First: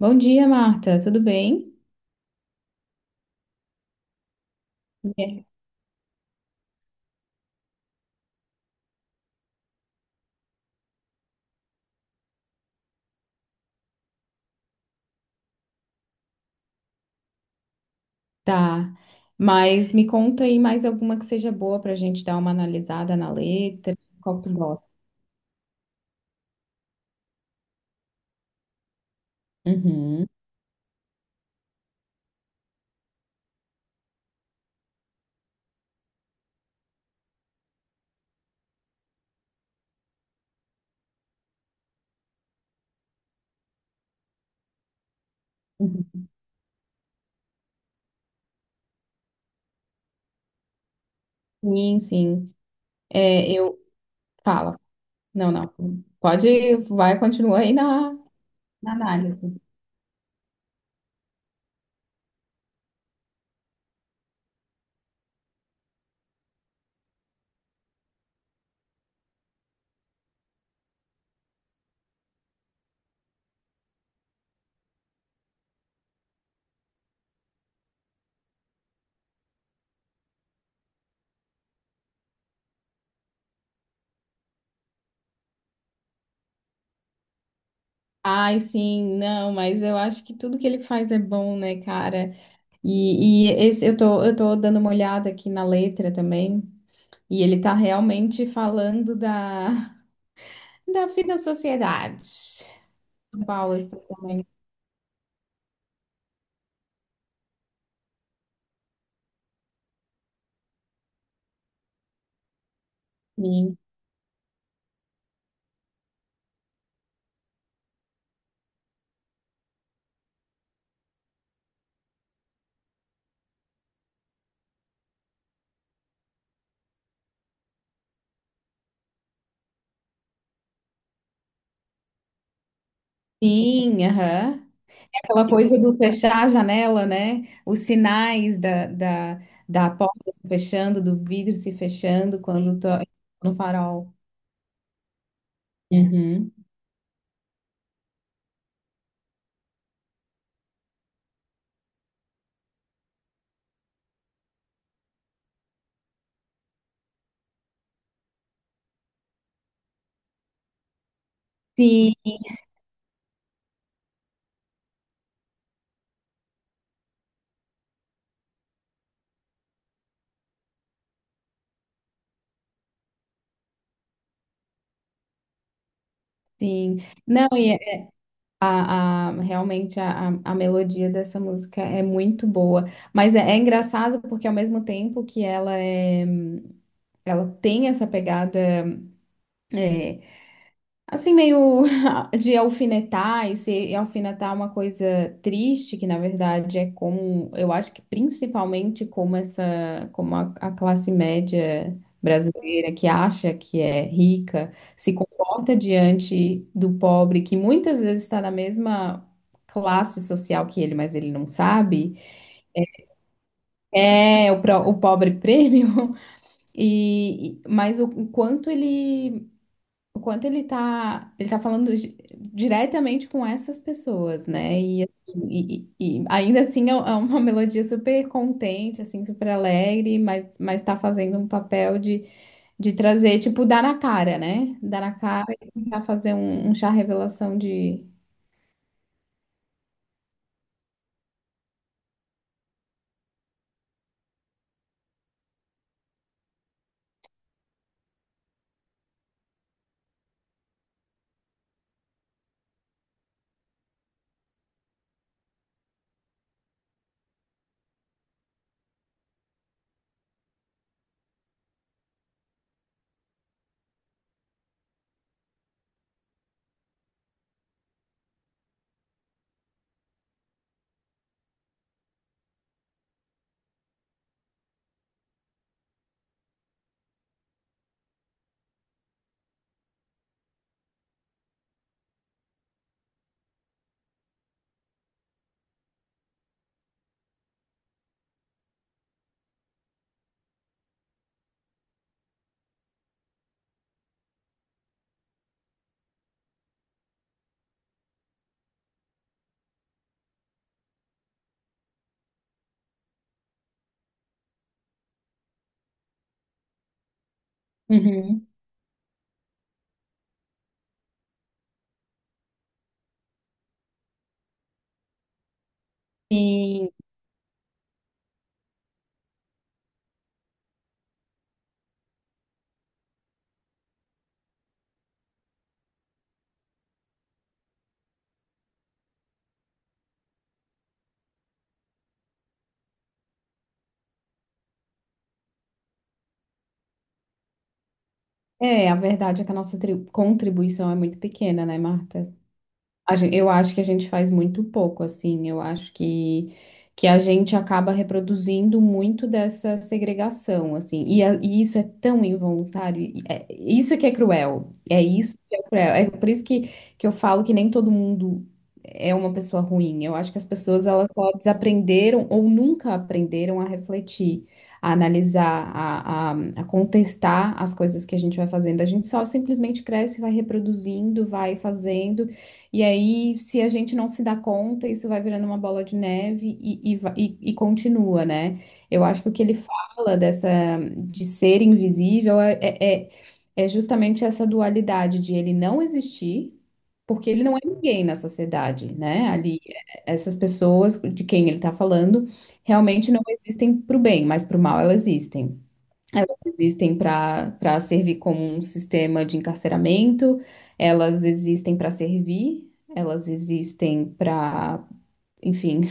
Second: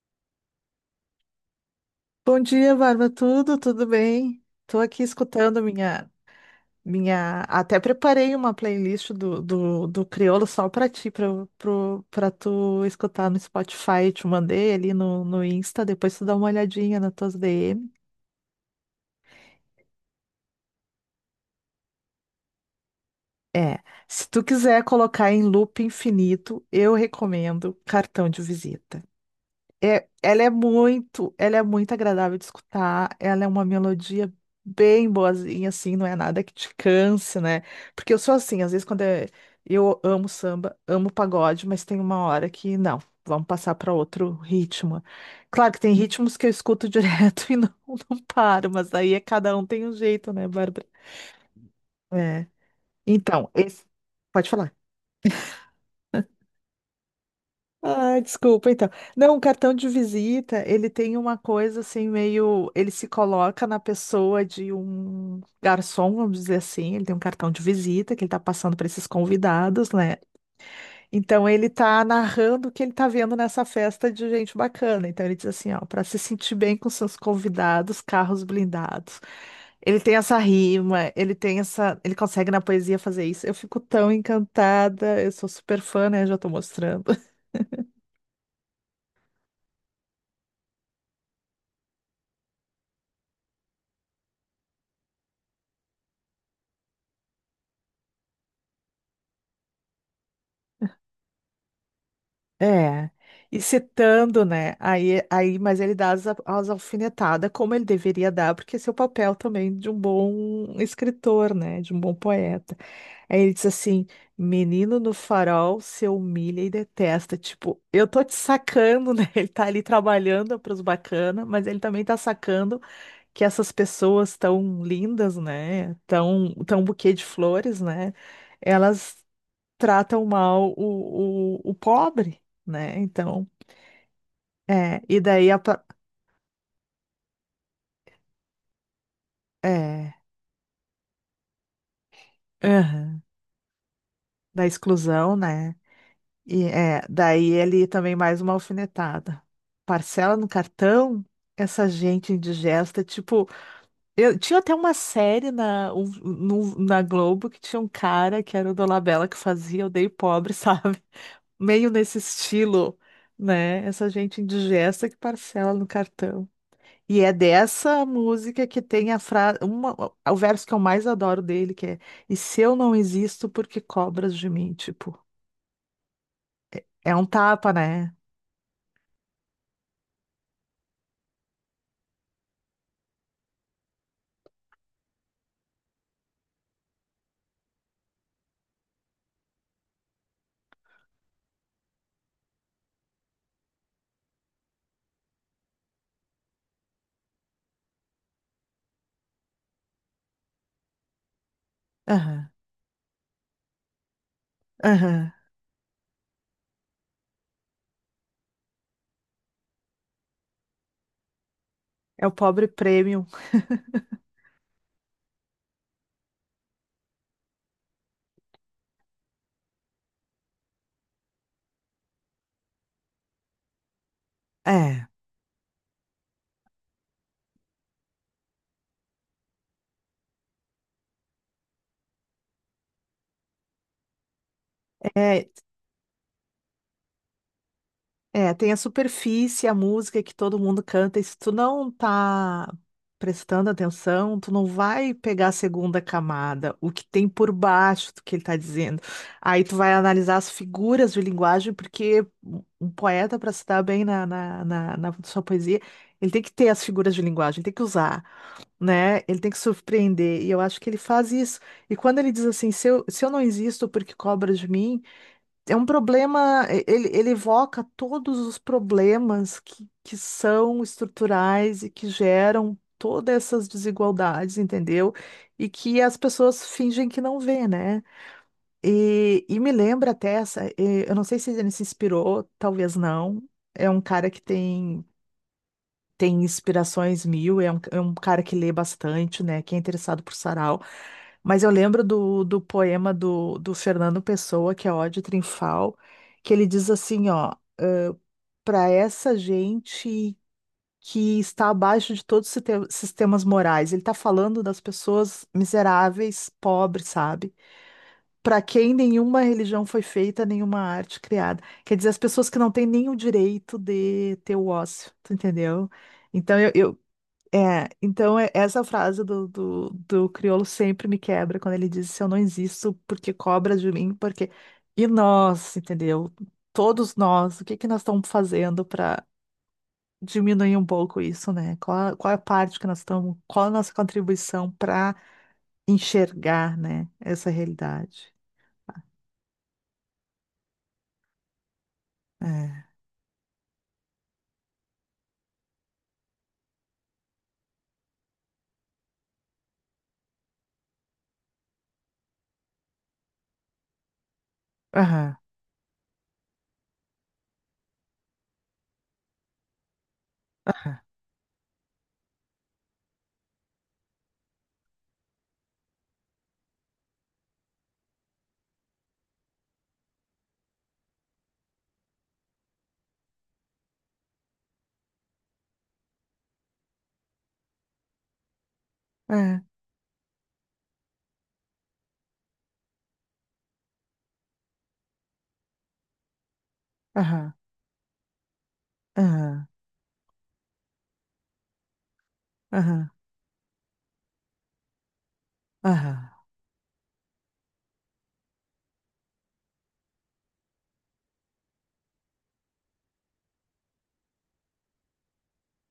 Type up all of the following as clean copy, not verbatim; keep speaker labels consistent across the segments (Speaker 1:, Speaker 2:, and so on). Speaker 1: Bom dia, Marta. Tudo bem?
Speaker 2: Bom dia, Bárbara. Tudo bem? Estou aqui
Speaker 1: É.
Speaker 2: escutando minha. Até preparei uma playlist do Criolo só para ti, para tu escutar no Spotify. Te mandei ali no Insta, depois tu dá uma olhadinha nas tuas DM.
Speaker 1: Tá. Mas me conta aí mais alguma que seja boa para a gente dar uma analisada na
Speaker 2: É,
Speaker 1: letra.
Speaker 2: se
Speaker 1: Qual
Speaker 2: tu
Speaker 1: que tu
Speaker 2: quiser
Speaker 1: gosta?
Speaker 2: colocar em loop infinito, eu recomendo cartão de visita. É,
Speaker 1: Uhum.
Speaker 2: ela é muito agradável de escutar, ela é uma melodia bem boazinha, assim, não é nada que te canse, né? Porque eu sou assim, às vezes eu amo samba, amo pagode, mas tem uma hora que não, vamos passar para outro ritmo. Claro que tem
Speaker 1: Uhum.
Speaker 2: ritmos que eu escuto direto e não, não paro, mas aí é cada um tem um jeito, né, Bárbara?
Speaker 1: Sim,
Speaker 2: É.
Speaker 1: sim.
Speaker 2: Então,
Speaker 1: É, eu...
Speaker 2: esse. Pode falar.
Speaker 1: Fala. Não, não. Pode... Vai, continua
Speaker 2: Ah, desculpa, então.
Speaker 1: na
Speaker 2: Não, o
Speaker 1: análise.
Speaker 2: cartão de visita, ele tem uma coisa assim, meio. Ele se coloca na pessoa de um garçom, vamos dizer assim. Ele tem um cartão de visita que ele tá passando para esses convidados, né? Então, ele tá narrando o que ele tá vendo nessa festa de gente bacana. Então, ele diz assim: ó, para se sentir bem com seus convidados, carros blindados. Ele tem essa rima, ele tem essa. Ele consegue na poesia fazer isso. Eu fico tão encantada, eu sou super fã, né? Já tô mostrando.
Speaker 1: Ai, sim. Não, mas eu acho que tudo que ele faz é bom, né, cara? E esse, eu tô dando uma olhada aqui na letra também. E ele tá realmente falando da... Da vida à sociedade.
Speaker 2: É,
Speaker 1: São
Speaker 2: e
Speaker 1: Paulo,
Speaker 2: citando,
Speaker 1: especialmente.
Speaker 2: né? Aí, mas ele dá as alfinetadas como ele deveria dar, porque esse é o papel também de um bom escritor, né? De um bom poeta. Aí ele diz
Speaker 1: Sim,
Speaker 2: assim: Menino no farol se humilha e detesta. Tipo, eu tô te sacando, né? Ele tá ali trabalhando pros bacana, mas ele também tá sacando que essas pessoas tão lindas, né? Tão buquê de flores, né? Elas tratam mal o pobre, né? Então,
Speaker 1: sim, aham.
Speaker 2: é,
Speaker 1: É aquela coisa do fechar a janela, né? Os sinais da
Speaker 2: é,
Speaker 1: porta se fechando, do vidro se fechando quando tô
Speaker 2: aham,
Speaker 1: no farol.
Speaker 2: da exclusão, né?
Speaker 1: Uhum.
Speaker 2: E é, daí ele também mais uma alfinetada. Parcela no cartão, essa gente indigesta, tipo, eu tinha até uma série na, um- no- na Globo que tinha um cara que era o Dolabella que fazia Odeio Pobre, sabe? Meio
Speaker 1: Sim,
Speaker 2: nesse estilo, né? Essa gente indigesta que parcela no cartão. E é dessa música que tem a frase, uma, o verso que eu mais adoro dele, que é: E se eu não existo, por que cobras de mim? Tipo,
Speaker 1: sim.
Speaker 2: é um
Speaker 1: Não,
Speaker 2: tapa,
Speaker 1: e é-
Speaker 2: né?
Speaker 1: realmente a melodia dessa música é muito boa. Mas é, é engraçado porque ao mesmo tempo que ela tem essa pegada. é, Assim, meio de alfinetar e se alfinetar é uma coisa triste, que na verdade é como, eu acho que principalmente como essa, como a classe média
Speaker 2: Aham,
Speaker 1: brasileira que acha que é rica, se
Speaker 2: aham.
Speaker 1: comporta diante do pobre, que muitas vezes está na mesma classe social que ele, mas ele não sabe,
Speaker 2: É o pobre premium.
Speaker 1: é o pobre prêmio, mas o quanto ele tá falando diretamente com essas pessoas, né? E,
Speaker 2: É,
Speaker 1: assim, e ainda assim é uma melodia super contente, assim, super alegre, mas tá fazendo um papel de trazer, tipo, dar na cara, né? Dar na
Speaker 2: é.
Speaker 1: cara e tentar fazer um chá revelação de.
Speaker 2: É, tem a superfície, a música que todo mundo canta, e se tu não tá prestando atenção, tu não vai pegar a segunda camada, o que tem por baixo do que ele tá dizendo. Aí tu vai analisar as figuras de linguagem, porque um poeta, para se dar bem na sua poesia, ele tem que ter as figuras de linguagem, ele tem que usar, né? Ele tem que surpreender, e eu acho que ele faz isso. E quando ele diz assim, se eu não existo porque cobra de mim. É um problema, ele evoca todos os problemas que são estruturais e que geram todas essas desigualdades, entendeu? E que as pessoas fingem que não vê, né? E me lembra até essa, e eu não sei se ele se inspirou, talvez não. É um cara que tem inspirações mil, é um cara que lê bastante, né? Que é interessado por sarau. Mas eu lembro do poema do Fernando Pessoa, que é Ode Triunfal, que ele diz assim, ó, para essa gente que está abaixo de todos os sistemas morais. Ele está falando das pessoas miseráveis, pobres, sabe?
Speaker 1: Uhum.
Speaker 2: Para quem nenhuma religião foi feita, nenhuma arte criada. Quer dizer, as pessoas que não têm nem o direito de ter o ócio, tu entendeu? Então,
Speaker 1: Sim.
Speaker 2: eu, é, então é- essa frase do crioulo sempre me quebra quando ele diz se eu não existo, porque cobra de mim, porque. E nós, entendeu? Todos nós, o que que nós estamos fazendo para diminuir um pouco isso, né? Qual é a parte que nós estamos, qual a nossa contribuição para enxergar, né, essa realidade?
Speaker 1: É, a verdade é que a nossa contribuição é muito pequena, né, Marta?
Speaker 2: É.
Speaker 1: Eu acho que a gente faz muito pouco, assim. Que a gente acaba reproduzindo muito dessa segregação, assim. E, e isso é tão involuntário. Isso é que é cruel. É
Speaker 2: Aham,
Speaker 1: isso que é cruel. É por isso que eu falo que nem todo mundo é uma pessoa ruim. Eu acho que as pessoas
Speaker 2: aham,
Speaker 1: elas só desaprenderam ou nunca aprenderam a refletir, a analisar, a contestar as coisas que a gente vai fazendo. A gente só simplesmente cresce, vai reproduzindo, vai fazendo. E aí, se a gente não se dá conta, isso vai virando uma bola de neve e continua, né? Eu acho que o que ele
Speaker 2: é,
Speaker 1: fala dessa de ser invisível é é justamente essa dualidade de ele não existir, porque ele
Speaker 2: aham,
Speaker 1: não é ninguém na sociedade, né? Ali,
Speaker 2: aham,
Speaker 1: essas pessoas de quem ele está falando
Speaker 2: aham,
Speaker 1: realmente não existem para o bem, mas para o mal elas existem.
Speaker 2: aham.
Speaker 1: Elas existem para para servir como um sistema de encarceramento, elas existem para servir, elas existem para, enfim,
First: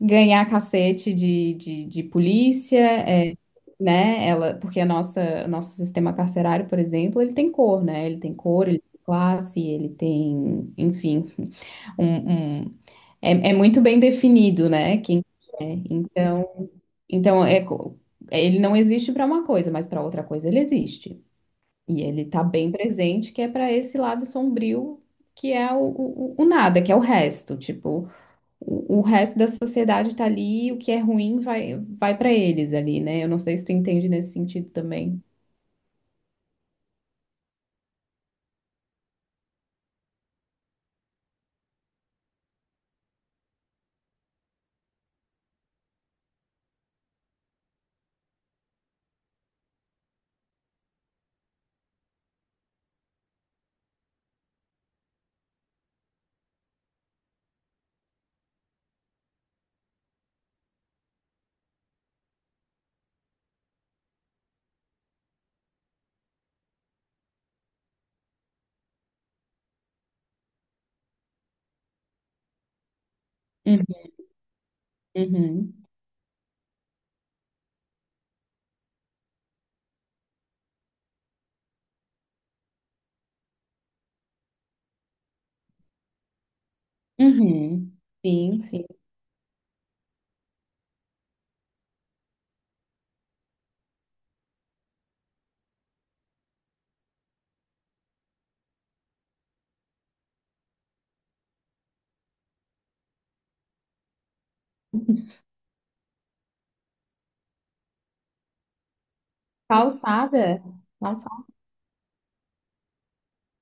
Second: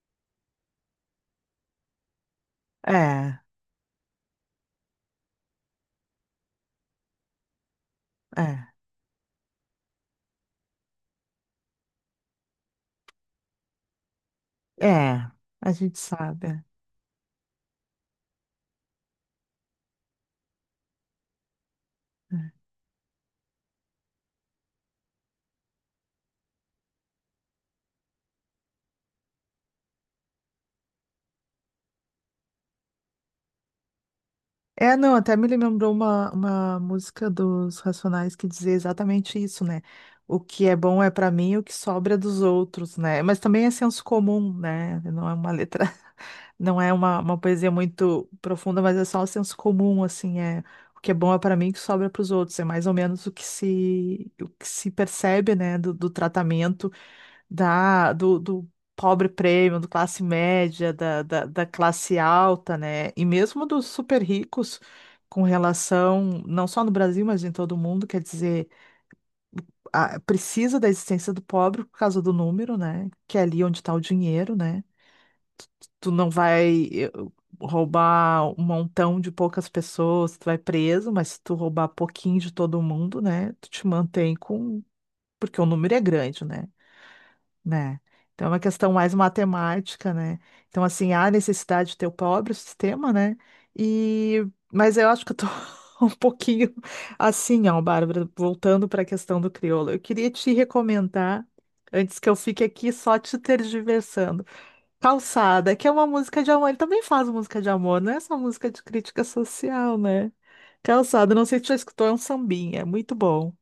Speaker 1: ganhar cacete de polícia,
Speaker 2: É,
Speaker 1: né? Ela, porque nosso sistema carcerário, por exemplo, ele tem cor, né? Ele tem cor,
Speaker 2: é,
Speaker 1: ele tem classe, ele tem, enfim, um, um- é, é muito bem definido, né? Quem
Speaker 2: é.
Speaker 1: é.
Speaker 2: A gente sabe.
Speaker 1: Então, então é, co- ele não existe para uma coisa, mas para outra coisa ele existe. E ele
Speaker 2: É.
Speaker 1: tá
Speaker 2: É.
Speaker 1: bem presente, que é para esse lado sombrio, que é o nada, que é o resto. Tipo, o resto da sociedade está ali, e o que é ruim vai para eles ali, né? Eu não sei se tu entende nesse sentido
Speaker 2: É, não,
Speaker 1: também.
Speaker 2: até me lembrou uma música dos Racionais que dizia exatamente isso, né? O que é bom é pra mim, o que sobra é dos outros, né? Mas também é senso comum, né? Não é uma letra, não é uma poesia muito profunda, mas é só o senso comum, assim, é o que é bom é pra mim, o que sobra é pros outros. É mais ou menos o que se percebe, né, do tratamento do pobre prêmio, do classe média, da classe alta, né? E mesmo dos super ricos com relação, não só no Brasil, mas em todo o mundo, quer dizer, precisa da existência do pobre por causa do número, né? Que é ali onde está o
Speaker 1: Uhum,
Speaker 2: dinheiro, né?
Speaker 1: uhum,
Speaker 2: Tu não vai roubar um montão de poucas pessoas, tu vai preso, mas se tu roubar pouquinho de todo mundo, né? Tu te mantém com. Porque o número é grande, né?
Speaker 1: uhum.
Speaker 2: Né? Então, é uma
Speaker 1: Sim, sim.
Speaker 2: questão mais matemática, né? Então, assim, há necessidade de ter o próprio sistema, né? E. Mas eu acho que eu tô um pouquinho assim, ó, Bárbara, voltando para a questão do crioulo. Eu queria te recomendar, antes que eu fique aqui só te tergiversando, Calçada, que é uma música de amor. Ele também faz música de amor, não é só música de crítica social, né?
Speaker 1: Calçada?
Speaker 2: Calçada,
Speaker 1: Calçada?
Speaker 2: não sei se tu já escutou, é um sambinha, é muito bom.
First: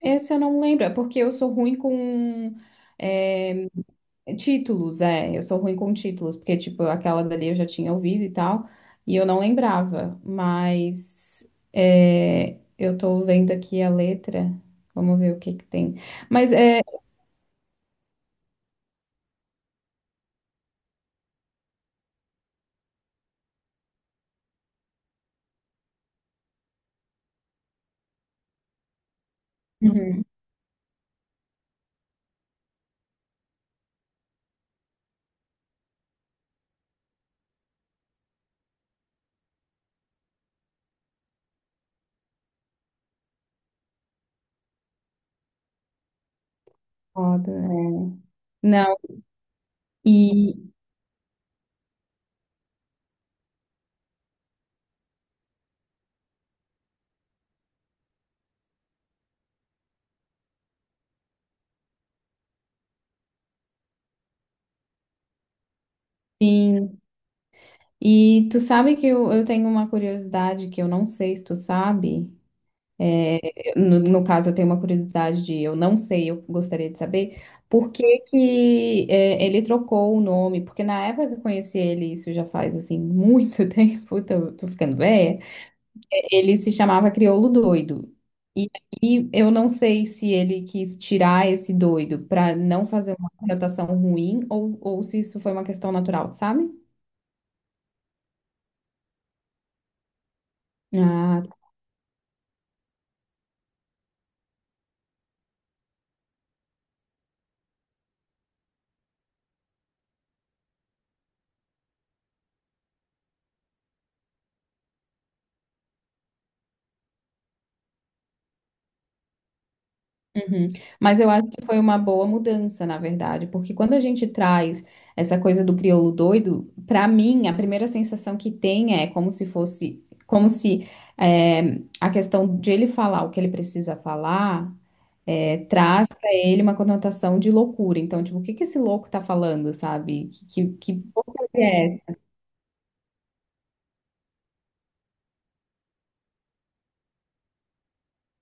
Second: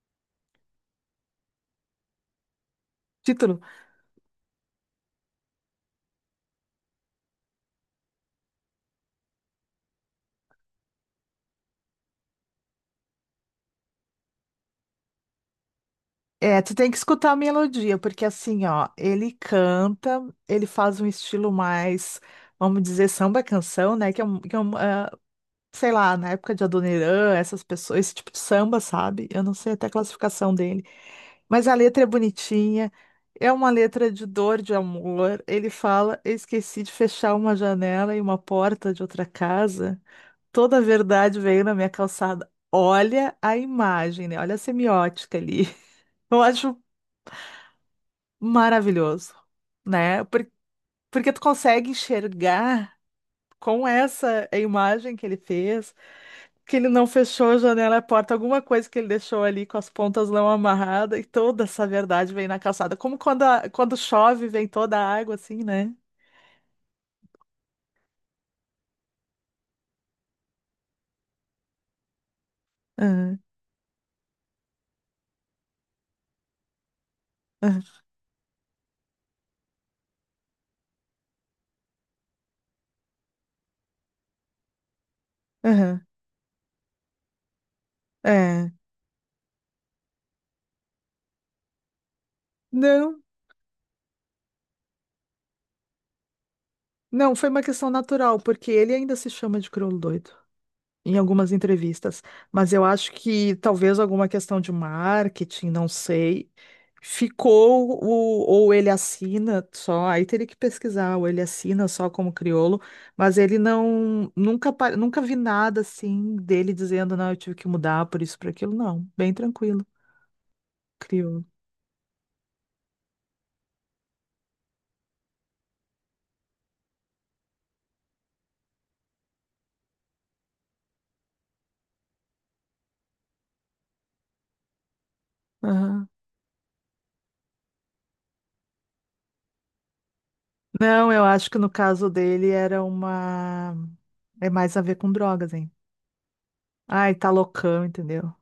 Speaker 1: Esse eu não lembro, é porque eu sou ruim com
Speaker 2: Título.
Speaker 1: é, títulos, é, eu sou ruim com títulos, porque, tipo, aquela dali eu já tinha ouvido e tal, e eu não lembrava, mas é, eu tô vendo aqui a letra, vamos ver o que que tem. Mas
Speaker 2: É, tu
Speaker 1: é.
Speaker 2: tem que escutar a melodia, porque assim, ó, ele canta, ele faz um estilo mais, vamos dizer, samba canção, né? Que é, que é um, sei lá, na época de Adoniran, essas pessoas, esse tipo de samba, sabe? Eu não sei até a
Speaker 1: Uhum.
Speaker 2: classificação dele. Mas a letra é bonitinha, é uma letra de dor, de amor. Ele fala: Eu esqueci de fechar uma janela e uma porta de outra casa. Toda a verdade veio na minha calçada. Olha a imagem, né? Olha a semiótica ali. Eu acho
Speaker 1: Foda, é. Não,
Speaker 2: maravilhoso, né?
Speaker 1: e
Speaker 2: Porque tu consegue enxergar com essa imagem que ele fez, que ele não fechou a janela e a porta, alguma coisa que ele deixou ali com as pontas não amarradas, e toda essa verdade vem na calçada. Como quando, quando chove, vem toda a água, assim, né?
Speaker 1: sim, e tu sabe que eu tenho uma curiosidade que eu não sei se tu sabe.
Speaker 2: Aham,
Speaker 1: No caso, eu tenho uma curiosidade de, eu não sei, eu gostaria de saber
Speaker 2: aham,
Speaker 1: por que que é, ele trocou o nome, porque na época que eu conheci ele, isso já faz assim muito tempo, tô ficando velha,
Speaker 2: aham,
Speaker 1: ele se chamava Crioulo Doido.
Speaker 2: é.
Speaker 1: E aí eu não sei se ele quis tirar esse doido para não fazer
Speaker 2: Não,
Speaker 1: uma conotação ruim ou se isso foi uma questão natural, sabe?
Speaker 2: não, foi uma questão natural, porque ele ainda se chama de crioulo doido em
Speaker 1: Ah,
Speaker 2: algumas entrevistas, mas eu acho que talvez alguma questão de marketing, não sei. Ou ele assina só, aí teria que pesquisar, ou ele assina só como crioulo, mas ele não, nunca vi nada assim dele dizendo, não, eu tive que mudar por isso, por aquilo, não, bem tranquilo,
Speaker 1: uhum. Mas eu
Speaker 2: crioulo.
Speaker 1: acho que foi uma boa mudança, na verdade, porque quando a gente traz essa coisa do crioulo doido, para mim, a primeira sensação que tem é como se fosse, como se a questão de ele falar o que ele precisa falar
Speaker 2: Aham.
Speaker 1: traz para ele uma conotação de loucura. Então, tipo, o que que esse louco tá falando, sabe? Que
Speaker 2: Não, eu acho que
Speaker 1: porcaria
Speaker 2: no
Speaker 1: é?
Speaker 2: caso
Speaker 1: Essa?
Speaker 2: dele era uma, é mais a ver com drogas, hein? Ai, tá loucão, entendeu?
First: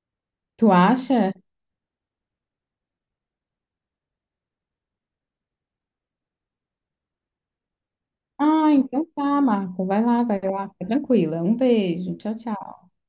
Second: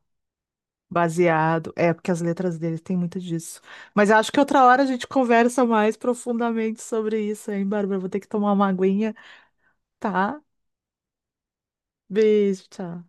Speaker 1: Tu acha?
Speaker 2: Baseado. É, porque as letras dele têm muito disso. Mas acho que outra hora a gente conversa mais profundamente sobre isso, hein, Bárbara? Vou ter que tomar uma
Speaker 1: Ah, então
Speaker 2: aguinha,
Speaker 1: tá, Marta,
Speaker 2: tá?
Speaker 1: vai lá, fica tranquila. Um beijo, tchau,
Speaker 2: Beijo,
Speaker 1: tchau.
Speaker 2: tchau.